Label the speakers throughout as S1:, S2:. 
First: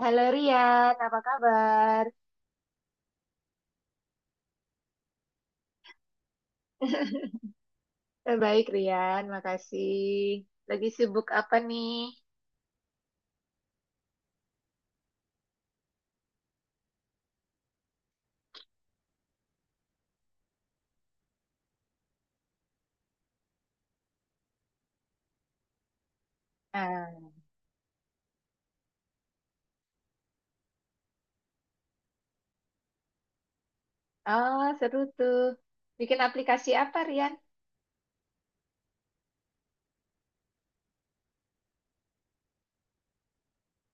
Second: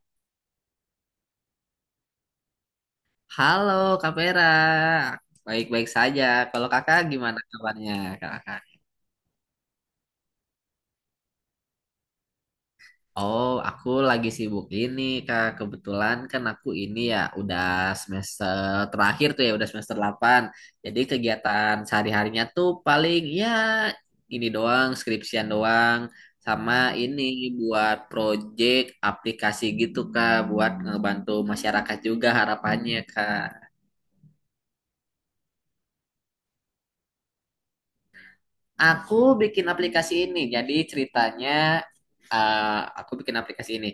S1: Halo Rian, apa kabar?
S2: Halo Kak Vera, baik-baik saja. Kalau kakak gimana kabarnya
S1: Eh,
S2: kakak?
S1: baik Rian, makasih. Lagi sibuk apa nih?
S2: Oh, aku lagi sibuk ini kak. Kebetulan kan aku ini ya udah semester terakhir tuh ya, udah semester 8. Jadi kegiatan sehari-harinya tuh paling ya ini doang, skripsian doang. Sama ini
S1: Ah,
S2: buat project aplikasi gitu kak, buat ngebantu masyarakat juga harapannya kak.
S1: oh, seru tuh. Bikin aplikasi apa Rian?
S2: Aku bikin aplikasi ini. Jadi ceritanya aku bikin aplikasi ini,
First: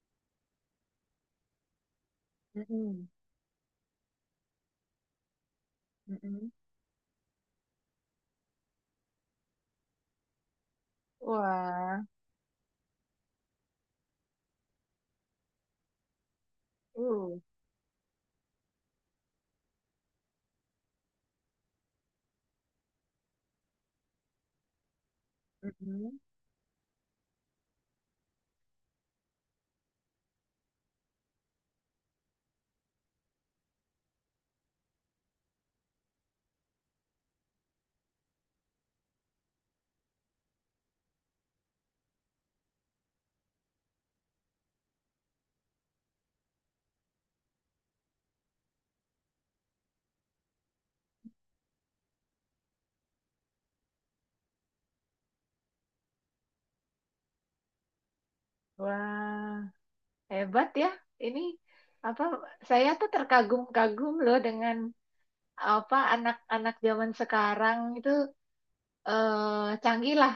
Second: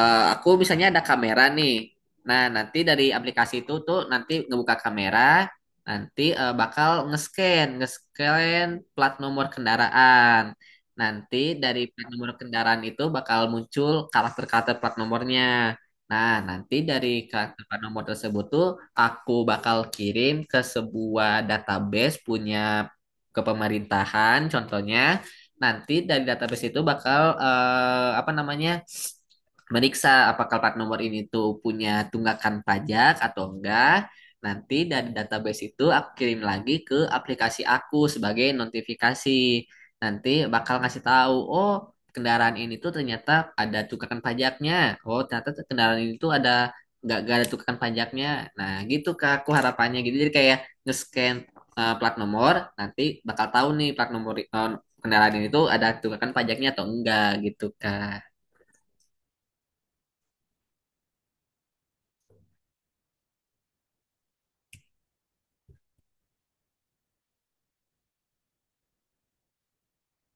S2: aku misalnya ada kamera nih. Nah, nanti dari
S1: Mm-mm,
S2: aplikasi itu tuh nanti ngebuka kamera, nanti
S1: mm-mm.
S2: bakal nge-scan, nge-scan plat nomor kendaraan. Nanti dari
S1: Wah,
S2: plat nomor kendaraan itu bakal muncul karakter-karakter plat nomornya. Nah, nanti dari
S1: uh,
S2: karakter plat nomor tersebut tuh aku bakal kirim ke sebuah database punya kepemerintahan, contohnya. Nanti
S1: mm-mm.
S2: dari database itu bakal apa namanya? Meriksa apakah plat nomor ini tuh punya tunggakan pajak atau enggak. Nanti dari database itu aku kirim lagi ke aplikasi aku sebagai notifikasi. Nanti bakal ngasih tahu, oh kendaraan ini tuh ternyata ada tunggakan pajaknya. Oh ternyata tuh kendaraan ini tuh ada nggak ada tunggakan pajaknya. Nah gitu kak, aku harapannya gitu. Jadi kayak nge-scan plat nomor, nanti bakal tahu nih plat nomor kendaraan ini tuh ada tunggakan pajaknya atau enggak gitu kak.
S1: Wah, hebat ya. Ini apa? Saya tuh terkagum-kagum loh dengan apa anak-anak zaman sekarang itu canggih lah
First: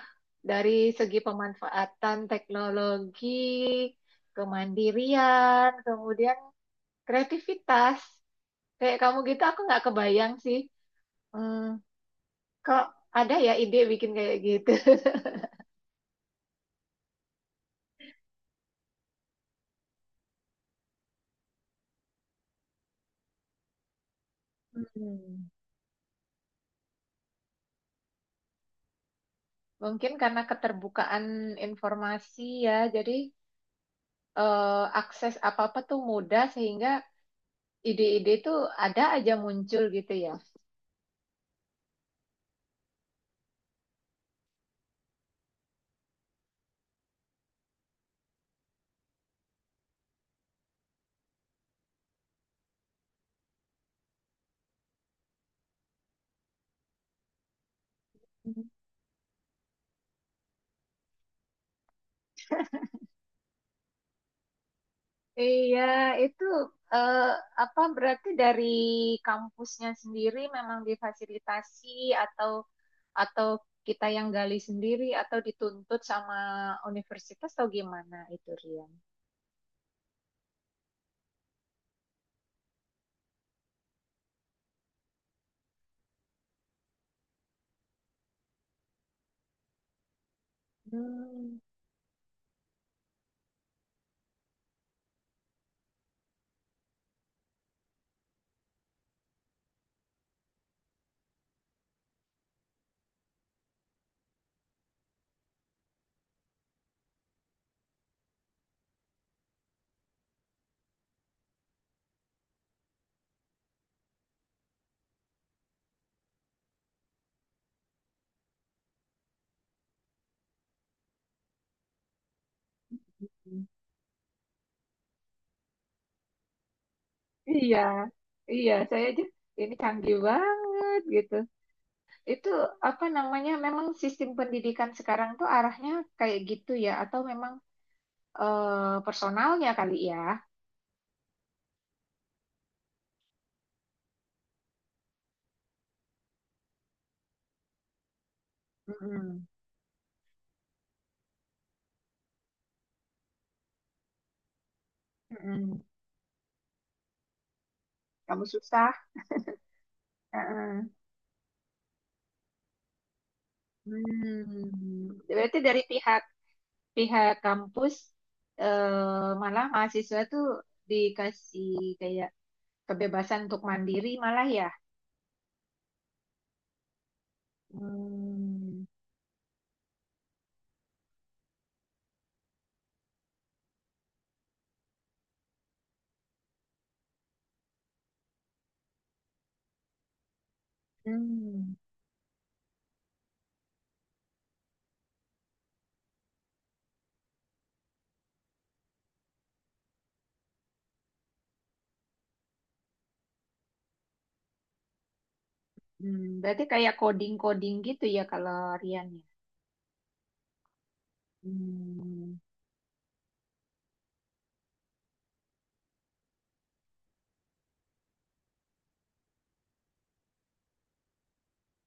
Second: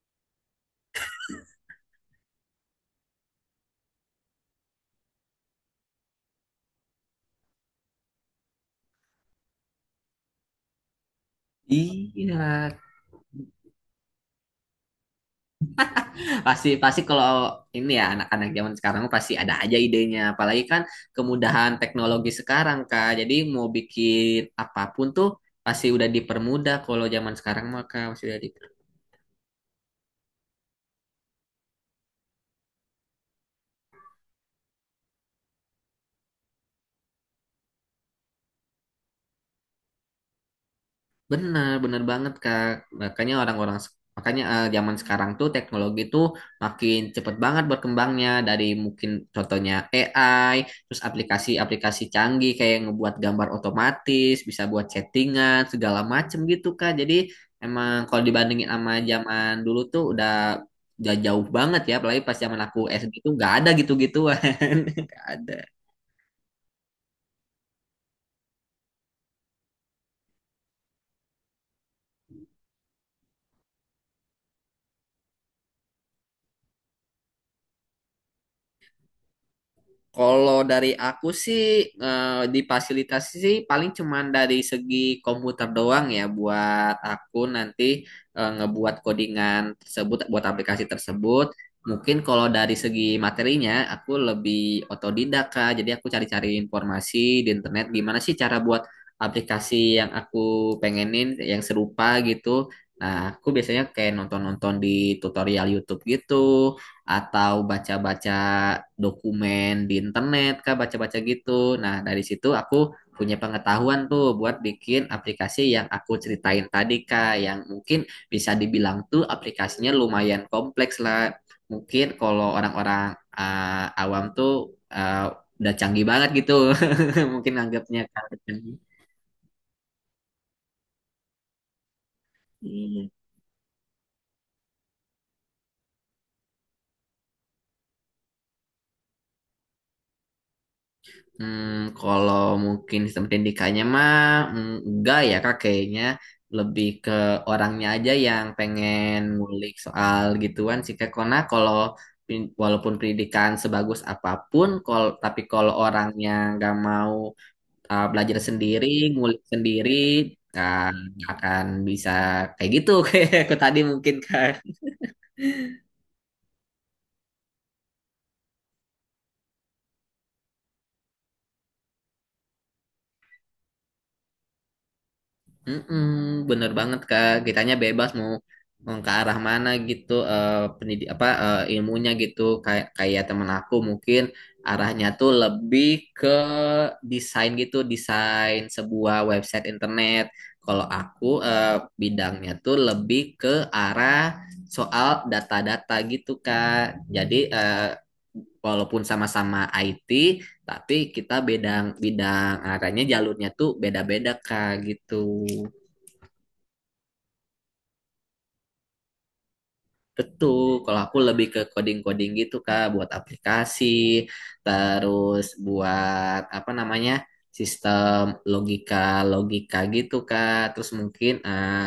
S1: dari segi pemanfaatan teknologi, kemandirian, kemudian kreativitas. Kayak kamu gitu, aku nggak kebayang sih. Hmm,
S2: Iya.
S1: kok ada ya ide bikin kayak gitu?
S2: pasti pasti kalau ini ya anak-anak zaman sekarang pasti ada aja idenya, apalagi kan kemudahan teknologi sekarang Kak, jadi mau bikin apapun tuh
S1: Hmm.
S2: pasti udah dipermudah kalau zaman sekarang maka masih udah dipermudah,
S1: Mungkin karena keterbukaan informasi ya, jadi eh, akses apa-apa tuh mudah sehingga ide-ide itu ada aja muncul gitu ya.
S2: benar benar banget Kak. Makanya orang-orang makanya zaman sekarang tuh teknologi tuh makin cepet banget berkembangnya, dari mungkin contohnya AI, terus aplikasi-aplikasi canggih kayak ngebuat gambar otomatis, bisa buat chattingan segala macem gitu Kak. Jadi emang kalau dibandingin sama zaman dulu tuh udah jauh banget ya, apalagi pas zaman aku SD tuh nggak ada gitu-gituan, nggak ada.
S1: Iya, itu eh, apa berarti dari kampusnya sendiri memang difasilitasi, atau atau kita yang gali sendiri atau dituntut sama universitas atau gimana itu Rian?
S2: Kalau dari aku sih di fasilitas sih paling cuman dari segi komputer doang ya, buat aku nanti ngebuat codingan tersebut buat aplikasi tersebut.
S1: Hmm,
S2: Mungkin kalau dari segi materinya aku lebih otodidak Kak. Jadi aku cari-cari informasi di internet, gimana sih cara buat aplikasi yang aku pengenin yang serupa gitu. Nah, aku biasanya kayak nonton-nonton di tutorial YouTube gitu, atau baca-baca dokumen di internet kah, baca-baca gitu. Nah, dari situ aku punya pengetahuan tuh buat bikin aplikasi yang aku ceritain tadi kah, yang mungkin bisa dibilang tuh aplikasinya lumayan kompleks lah. Mungkin kalau orang-orang awam tuh, ah, udah canggih banget gitu. Mungkin
S1: iya,
S2: anggapnya kan.
S1: iya, saya aja ini canggih banget gitu. Itu apa namanya? Memang sistem pendidikan sekarang tuh arahnya kayak gitu ya, atau memang personalnya kali ya?
S2: Hmm, kalau mungkin sistem pendidikannya mah, enggak ya kak kayaknya, lebih ke orangnya aja yang pengen
S1: Mm-mm,
S2: ngulik soal gituan sih kak. Karena kalau walaupun pendidikan sebagus apapun, kalau tapi kalau
S1: mm-mm.
S2: orangnya nggak mau belajar
S1: Kamu
S2: sendiri,
S1: susah.
S2: ngulik sendiri,
S1: Heeh.
S2: kan nggak akan bisa kayak gitu, kayak aku tadi mungkin kak.
S1: Hmm. Berarti dari pihak pihak kampus malah mahasiswa tuh dikasih kayak kebebasan untuk mandiri malah ya.
S2: Mm-mm, bener banget Kak, kitanya bebas mau
S1: Hmm.
S2: mau ke arah mana gitu, eh pendidik apa ilmunya gitu, kayak kayak temen aku mungkin arahnya tuh lebih ke desain gitu, desain sebuah website internet. Kalau aku
S1: Hmm.
S2: bidangnya tuh lebih ke arah soal data-data gitu Kak. Jadi walaupun sama-sama IT, tapi kita bidang bidang arahnya jalurnya tuh beda-beda Kak gitu.
S1: Hmm. Berarti kayak coding-coding gitu ya kalau Rian ya.
S2: Betul, kalau aku lebih ke coding-coding
S1: Hmm.
S2: gitu Kak, buat aplikasi, terus buat apa namanya, sistem logika-logika gitu Kak, terus mungkin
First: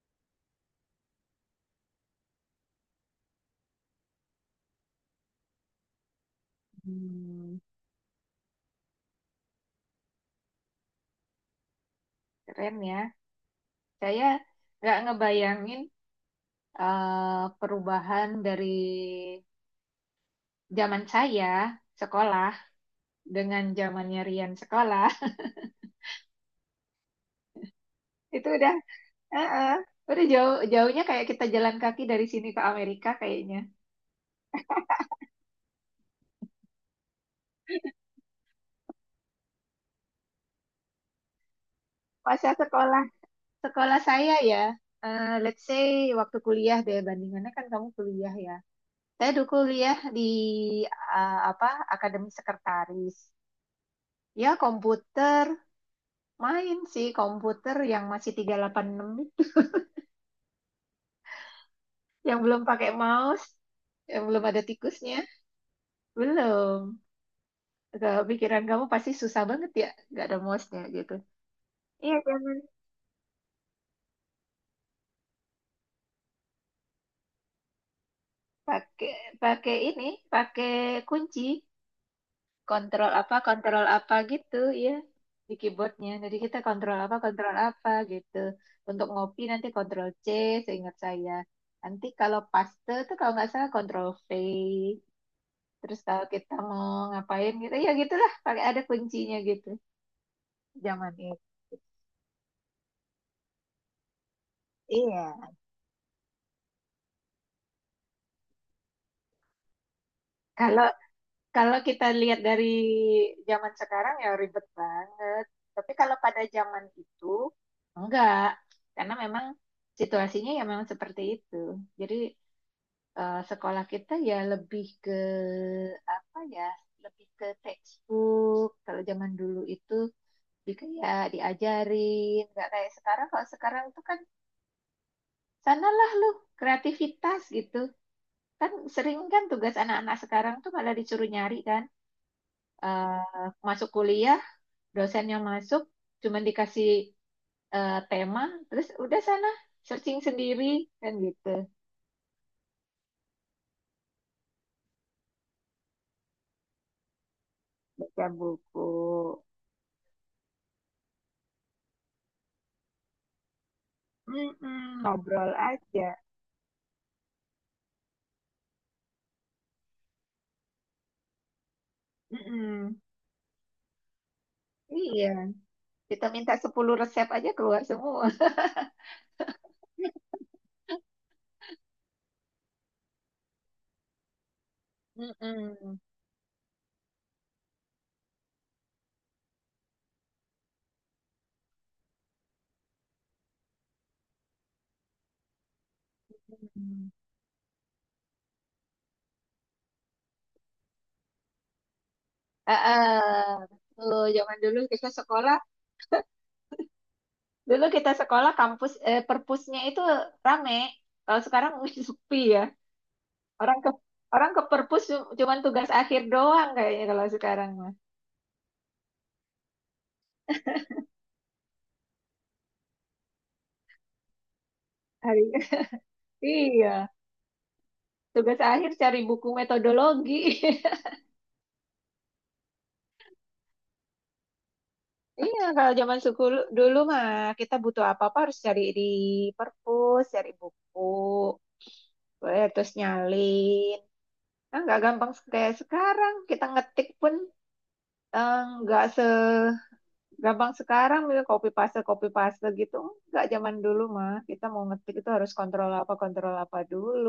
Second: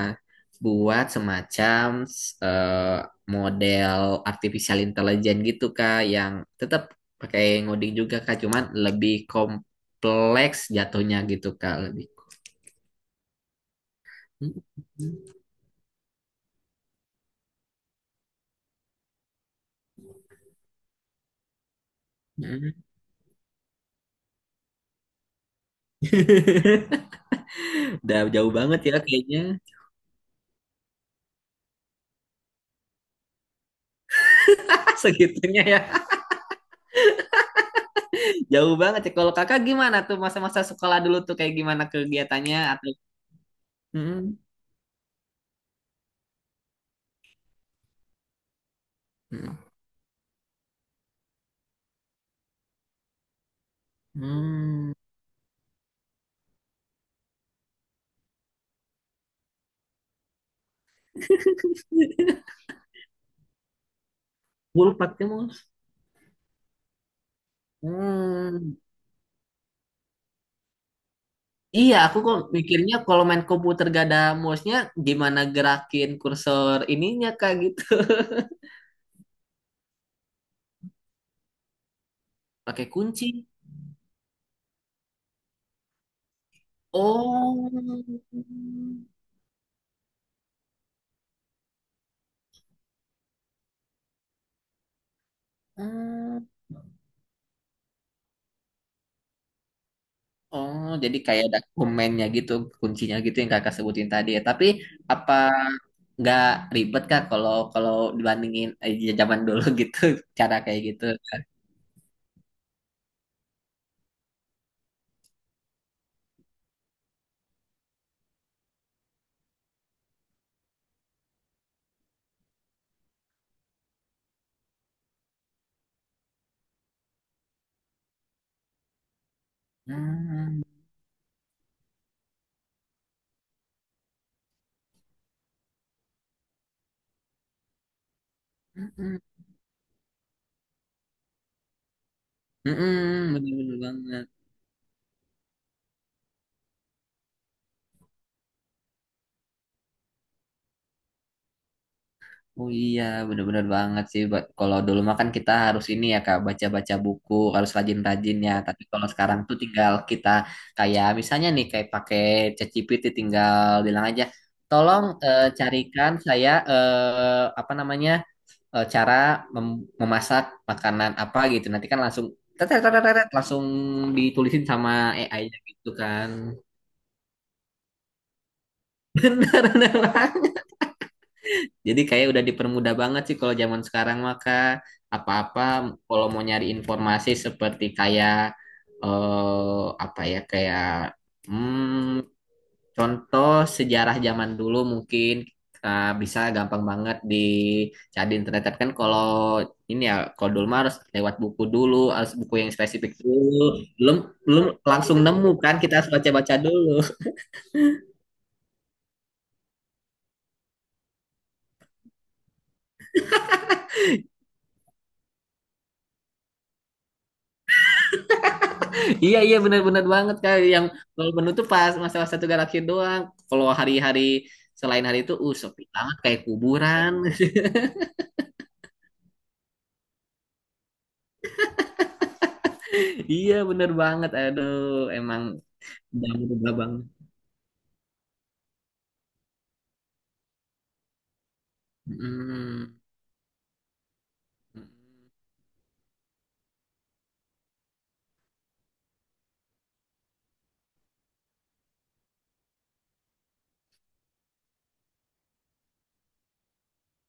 S2: buat semacam eh, model artificial intelligence gitu Kak, yang tetap pakai
S1: Hmm.
S2: ngoding juga Kak, cuman lebih kompleks jatuhnya gitu Kak, lebih.
S1: Keren ya. Saya nggak ngebayangin perubahan dari zaman saya sekolah dengan zamannya Rian sekolah.
S2: Udah
S1: Itu
S2: jauh
S1: udah.
S2: banget ya kayaknya.
S1: Heeh. Udah jauh jauhnya, kayak kita jalan kaki dari sini ke Amerika kayaknya.
S2: Segitunya ya. Jauh banget ya. Kalau kakak gimana tuh masa-masa sekolah dulu tuh kayak gimana
S1: Masa
S2: kegiatannya atau
S1: sekolah sekolah saya
S2: hmm,
S1: ya, let's say waktu kuliah deh bandingannya, kan kamu kuliah ya. Saya dulu
S2: hmm,
S1: kuliah di apa, Akademi Sekretaris. Ya
S2: hmm.
S1: komputer, main sih komputer yang masih 386, yang belum pakai mouse, yang belum ada
S2: Gue lupa
S1: tikusnya.
S2: tuh, Mus.
S1: Belum. Ke pikiran
S2: Hmm.
S1: kamu pasti susah banget ya, nggak ada mouse-nya gitu.
S2: Iya,
S1: Iya,
S2: aku kok
S1: jangan.
S2: mikirnya kalau main komputer gak ada mouse-nya, gimana gerakin kursor ininya kak gitu.
S1: Pakai pakai ini pakai kunci,
S2: Pakai kunci.
S1: kontrol apa gitu ya, di keyboardnya. Jadi kita kontrol apa
S2: Oh.
S1: gitu, untuk ngopi nanti kontrol C, seingat saya. Nanti kalau paste tuh kalau nggak salah kontrol V. Terus kalau
S2: Hmm.
S1: kita mau ngapain gitu ya gitulah, pakai ada kuncinya gitu
S2: Oh,
S1: zaman
S2: jadi
S1: itu.
S2: kayak dokumennya gitu, kuncinya gitu yang kakak sebutin tadi ya. Tapi apa
S1: Iya.
S2: nggak ribet kak kalau kalau dibandingin zaman dulu gitu, cara kayak
S1: kalau
S2: gitu?
S1: Kalau kita lihat dari zaman sekarang ya ribet banget. Tapi kalau pada zaman itu enggak, karena memang situasinya ya memang seperti itu. Jadi sekolah kita ya lebih ke apa ya, lebih ke textbook. Kalau zaman dulu itu
S2: Hmm,
S1: lebih ke ya diajarin, nggak kayak sekarang. Kalau sekarang tuh kan sanalah lu kreativitas gitu. Kan sering
S2: mm-mm.
S1: kan tugas anak-anak sekarang tuh malah disuruh nyari kan,
S2: Mm-mm, bener-bener
S1: masuk
S2: banget.
S1: kuliah dosennya masuk cuman dikasih tema, terus udah sana searching sendiri kan gitu.
S2: Oh iya, bener-bener banget sih. Kalau dulu mah kan kita harus ini ya Kak, baca-baca buku, harus
S1: Baca
S2: rajin-rajin ya.
S1: buku.
S2: Tapi kalau sekarang tuh tinggal kita kayak misalnya nih kayak pakai ChatGPT tinggal bilang aja,
S1: Mm-mm,
S2: tolong
S1: ngobrol aja.
S2: carikan saya, apa namanya, cara memasak makanan apa gitu. Nanti kan langsung
S1: Mm-mm.
S2: langsung ditulisin sama
S1: Iya,
S2: AI-nya gitu
S1: kita
S2: kan.
S1: minta 10 resep aja keluar semua.
S2: Bener-bener. Jadi kayak udah dipermudah banget sih kalau zaman sekarang maka apa-apa,
S1: Mm-mm.
S2: kalau mau nyari informasi seperti kayak apa ya kayak hmm, contoh sejarah zaman dulu mungkin bisa gampang
S1: Mm-mm.
S2: banget dicari di internet. Tapi kan kalau ini ya kalau dulu mah harus lewat buku dulu, harus buku yang
S1: Ah,
S2: spesifik
S1: ah.
S2: dulu, belum
S1: Tuh, zaman
S2: belum
S1: dulu kita
S2: langsung nemu
S1: sekolah,
S2: kan, kita harus baca-baca dulu.
S1: dulu kita sekolah kampus, perpusnya itu rame. Kalau sekarang sepi ya. orang ke Orang ke perpus cuman tugas akhir doang kayaknya kalau sekarang mah.
S2: Iya iya benar-benar banget kak, yang kalau menu tuh pas masalah satu galaksi doang. Kalau hari-hari selain hari itu
S1: Hari
S2: sepi banget kayak
S1: Iya,
S2: kuburan.
S1: tugas akhir cari buku metodologi.
S2: Iya bener banget. Aduh emang
S1: Iya, kalau zaman
S2: jadul babang.
S1: dulu mah, kita butuh apa-apa harus cari di perpus, cari buku, terus
S2: Mm.
S1: nyalin. Nah, nggak gampang kayak sekarang. Kita ngetik pun eh, nggak segampang sekarang. Misalnya copy paste gitu. Nggak zaman dulu mah. Kita mau ngetik itu harus kontrol apa dulu.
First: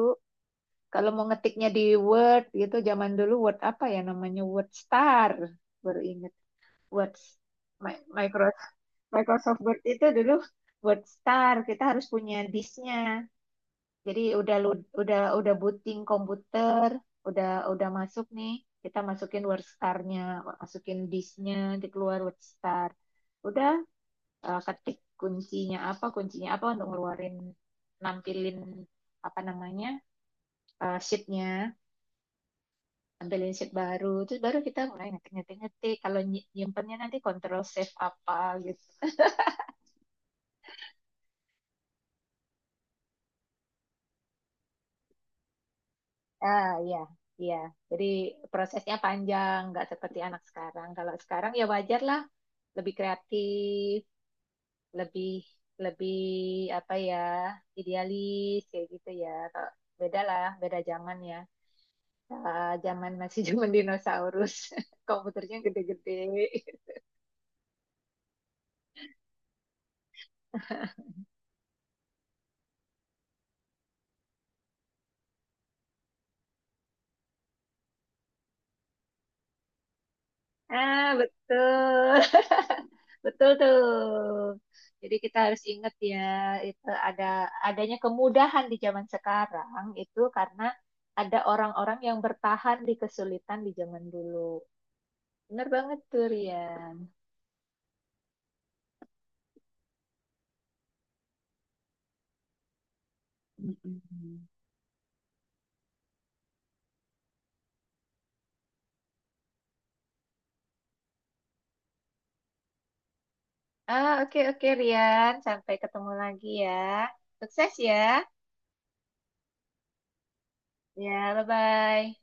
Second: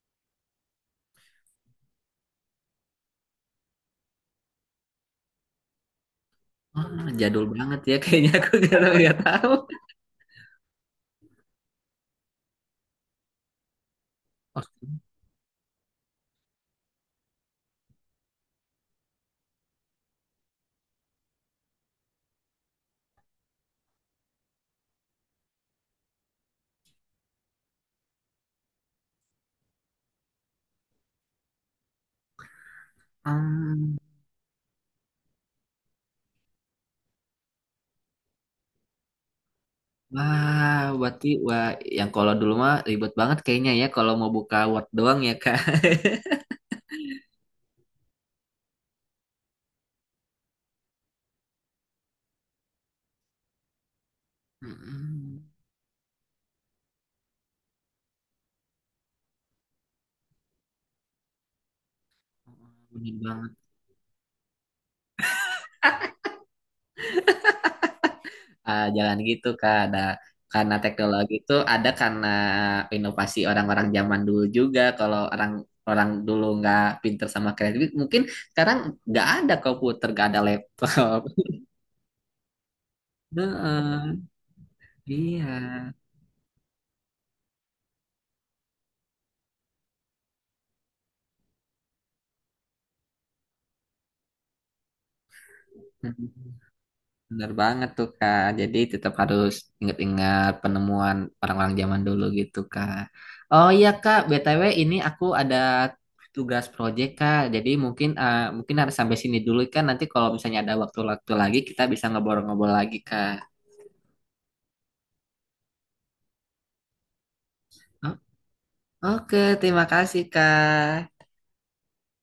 S1: Kalau mau ngetiknya di Word gitu, zaman dulu Word apa ya namanya? Word Star. Baru ingat.
S2: Ah,
S1: Word,
S2: jadul banget ya
S1: Mi-
S2: kayaknya aku,
S1: Microsoft
S2: nggak tahu nggak tahu.
S1: Microsoft Word itu dulu Word Star. Kita harus punya disknya, jadi udah udah booting komputer, udah masuk nih, kita masukin Word Star-nya, masukin disknya, dikeluar Word Star, udah, ketik kuncinya apa untuk ngeluarin, nampilin apa namanya, sheet-nya, ambilin sheet
S2: Hmm.
S1: baru, terus baru kita mulai ngetik ngetik ngetik. Kalau nyimpennya nanti kontrol save apa gitu.
S2: Wah, berarti wah yang kalau dulu mah ribet banget kayaknya ya, kalau mau buka Word doang ya kak.
S1: Ah, iya, iya. Jadi prosesnya panjang, nggak seperti anak sekarang. Kalau sekarang ya wajar lah, lebih kreatif, lebih
S2: Mm.
S1: lebih apa ya, idealis kayak gitu ya. Kalau beda lah, beda zaman ya. Ah, zaman
S2: Bener
S1: masih
S2: banget.
S1: zaman dinosaurus, komputernya gede-gede.
S2: Jalan gitu Kak. Ada karena teknologi itu ada karena inovasi orang-orang zaman dulu juga. Kalau orang orang dulu nggak pinter sama kreatif, mungkin sekarang nggak ada komputer, nggak ada
S1: Ah,
S2: laptop.
S1: betul. Betul tuh. Jadi
S2: Heeh,
S1: kita harus
S2: iya.
S1: ingat ya, itu adanya kemudahan di zaman sekarang itu karena ada orang-orang yang bertahan di kesulitan di zaman dulu. Bener banget tuh,
S2: Hmm.
S1: Rian.
S2: Bener banget tuh Kak. Jadi tetap harus ingat-ingat penemuan orang-orang zaman dulu gitu Kak. Oh iya Kak,
S1: Mm-mm.
S2: BTW ini aku ada tugas proyek Kak. Jadi mungkin mungkin harus sampai sini dulu kan. Nanti kalau misalnya ada waktu-waktu lagi kita bisa ngobrol-ngobrol lagi Kak.
S1: Ah, oke oke Rian, sampai ketemu lagi ya. Sukses ya.
S2: Oh, oke, terima kasih Kak.
S1: Ya, bye-bye.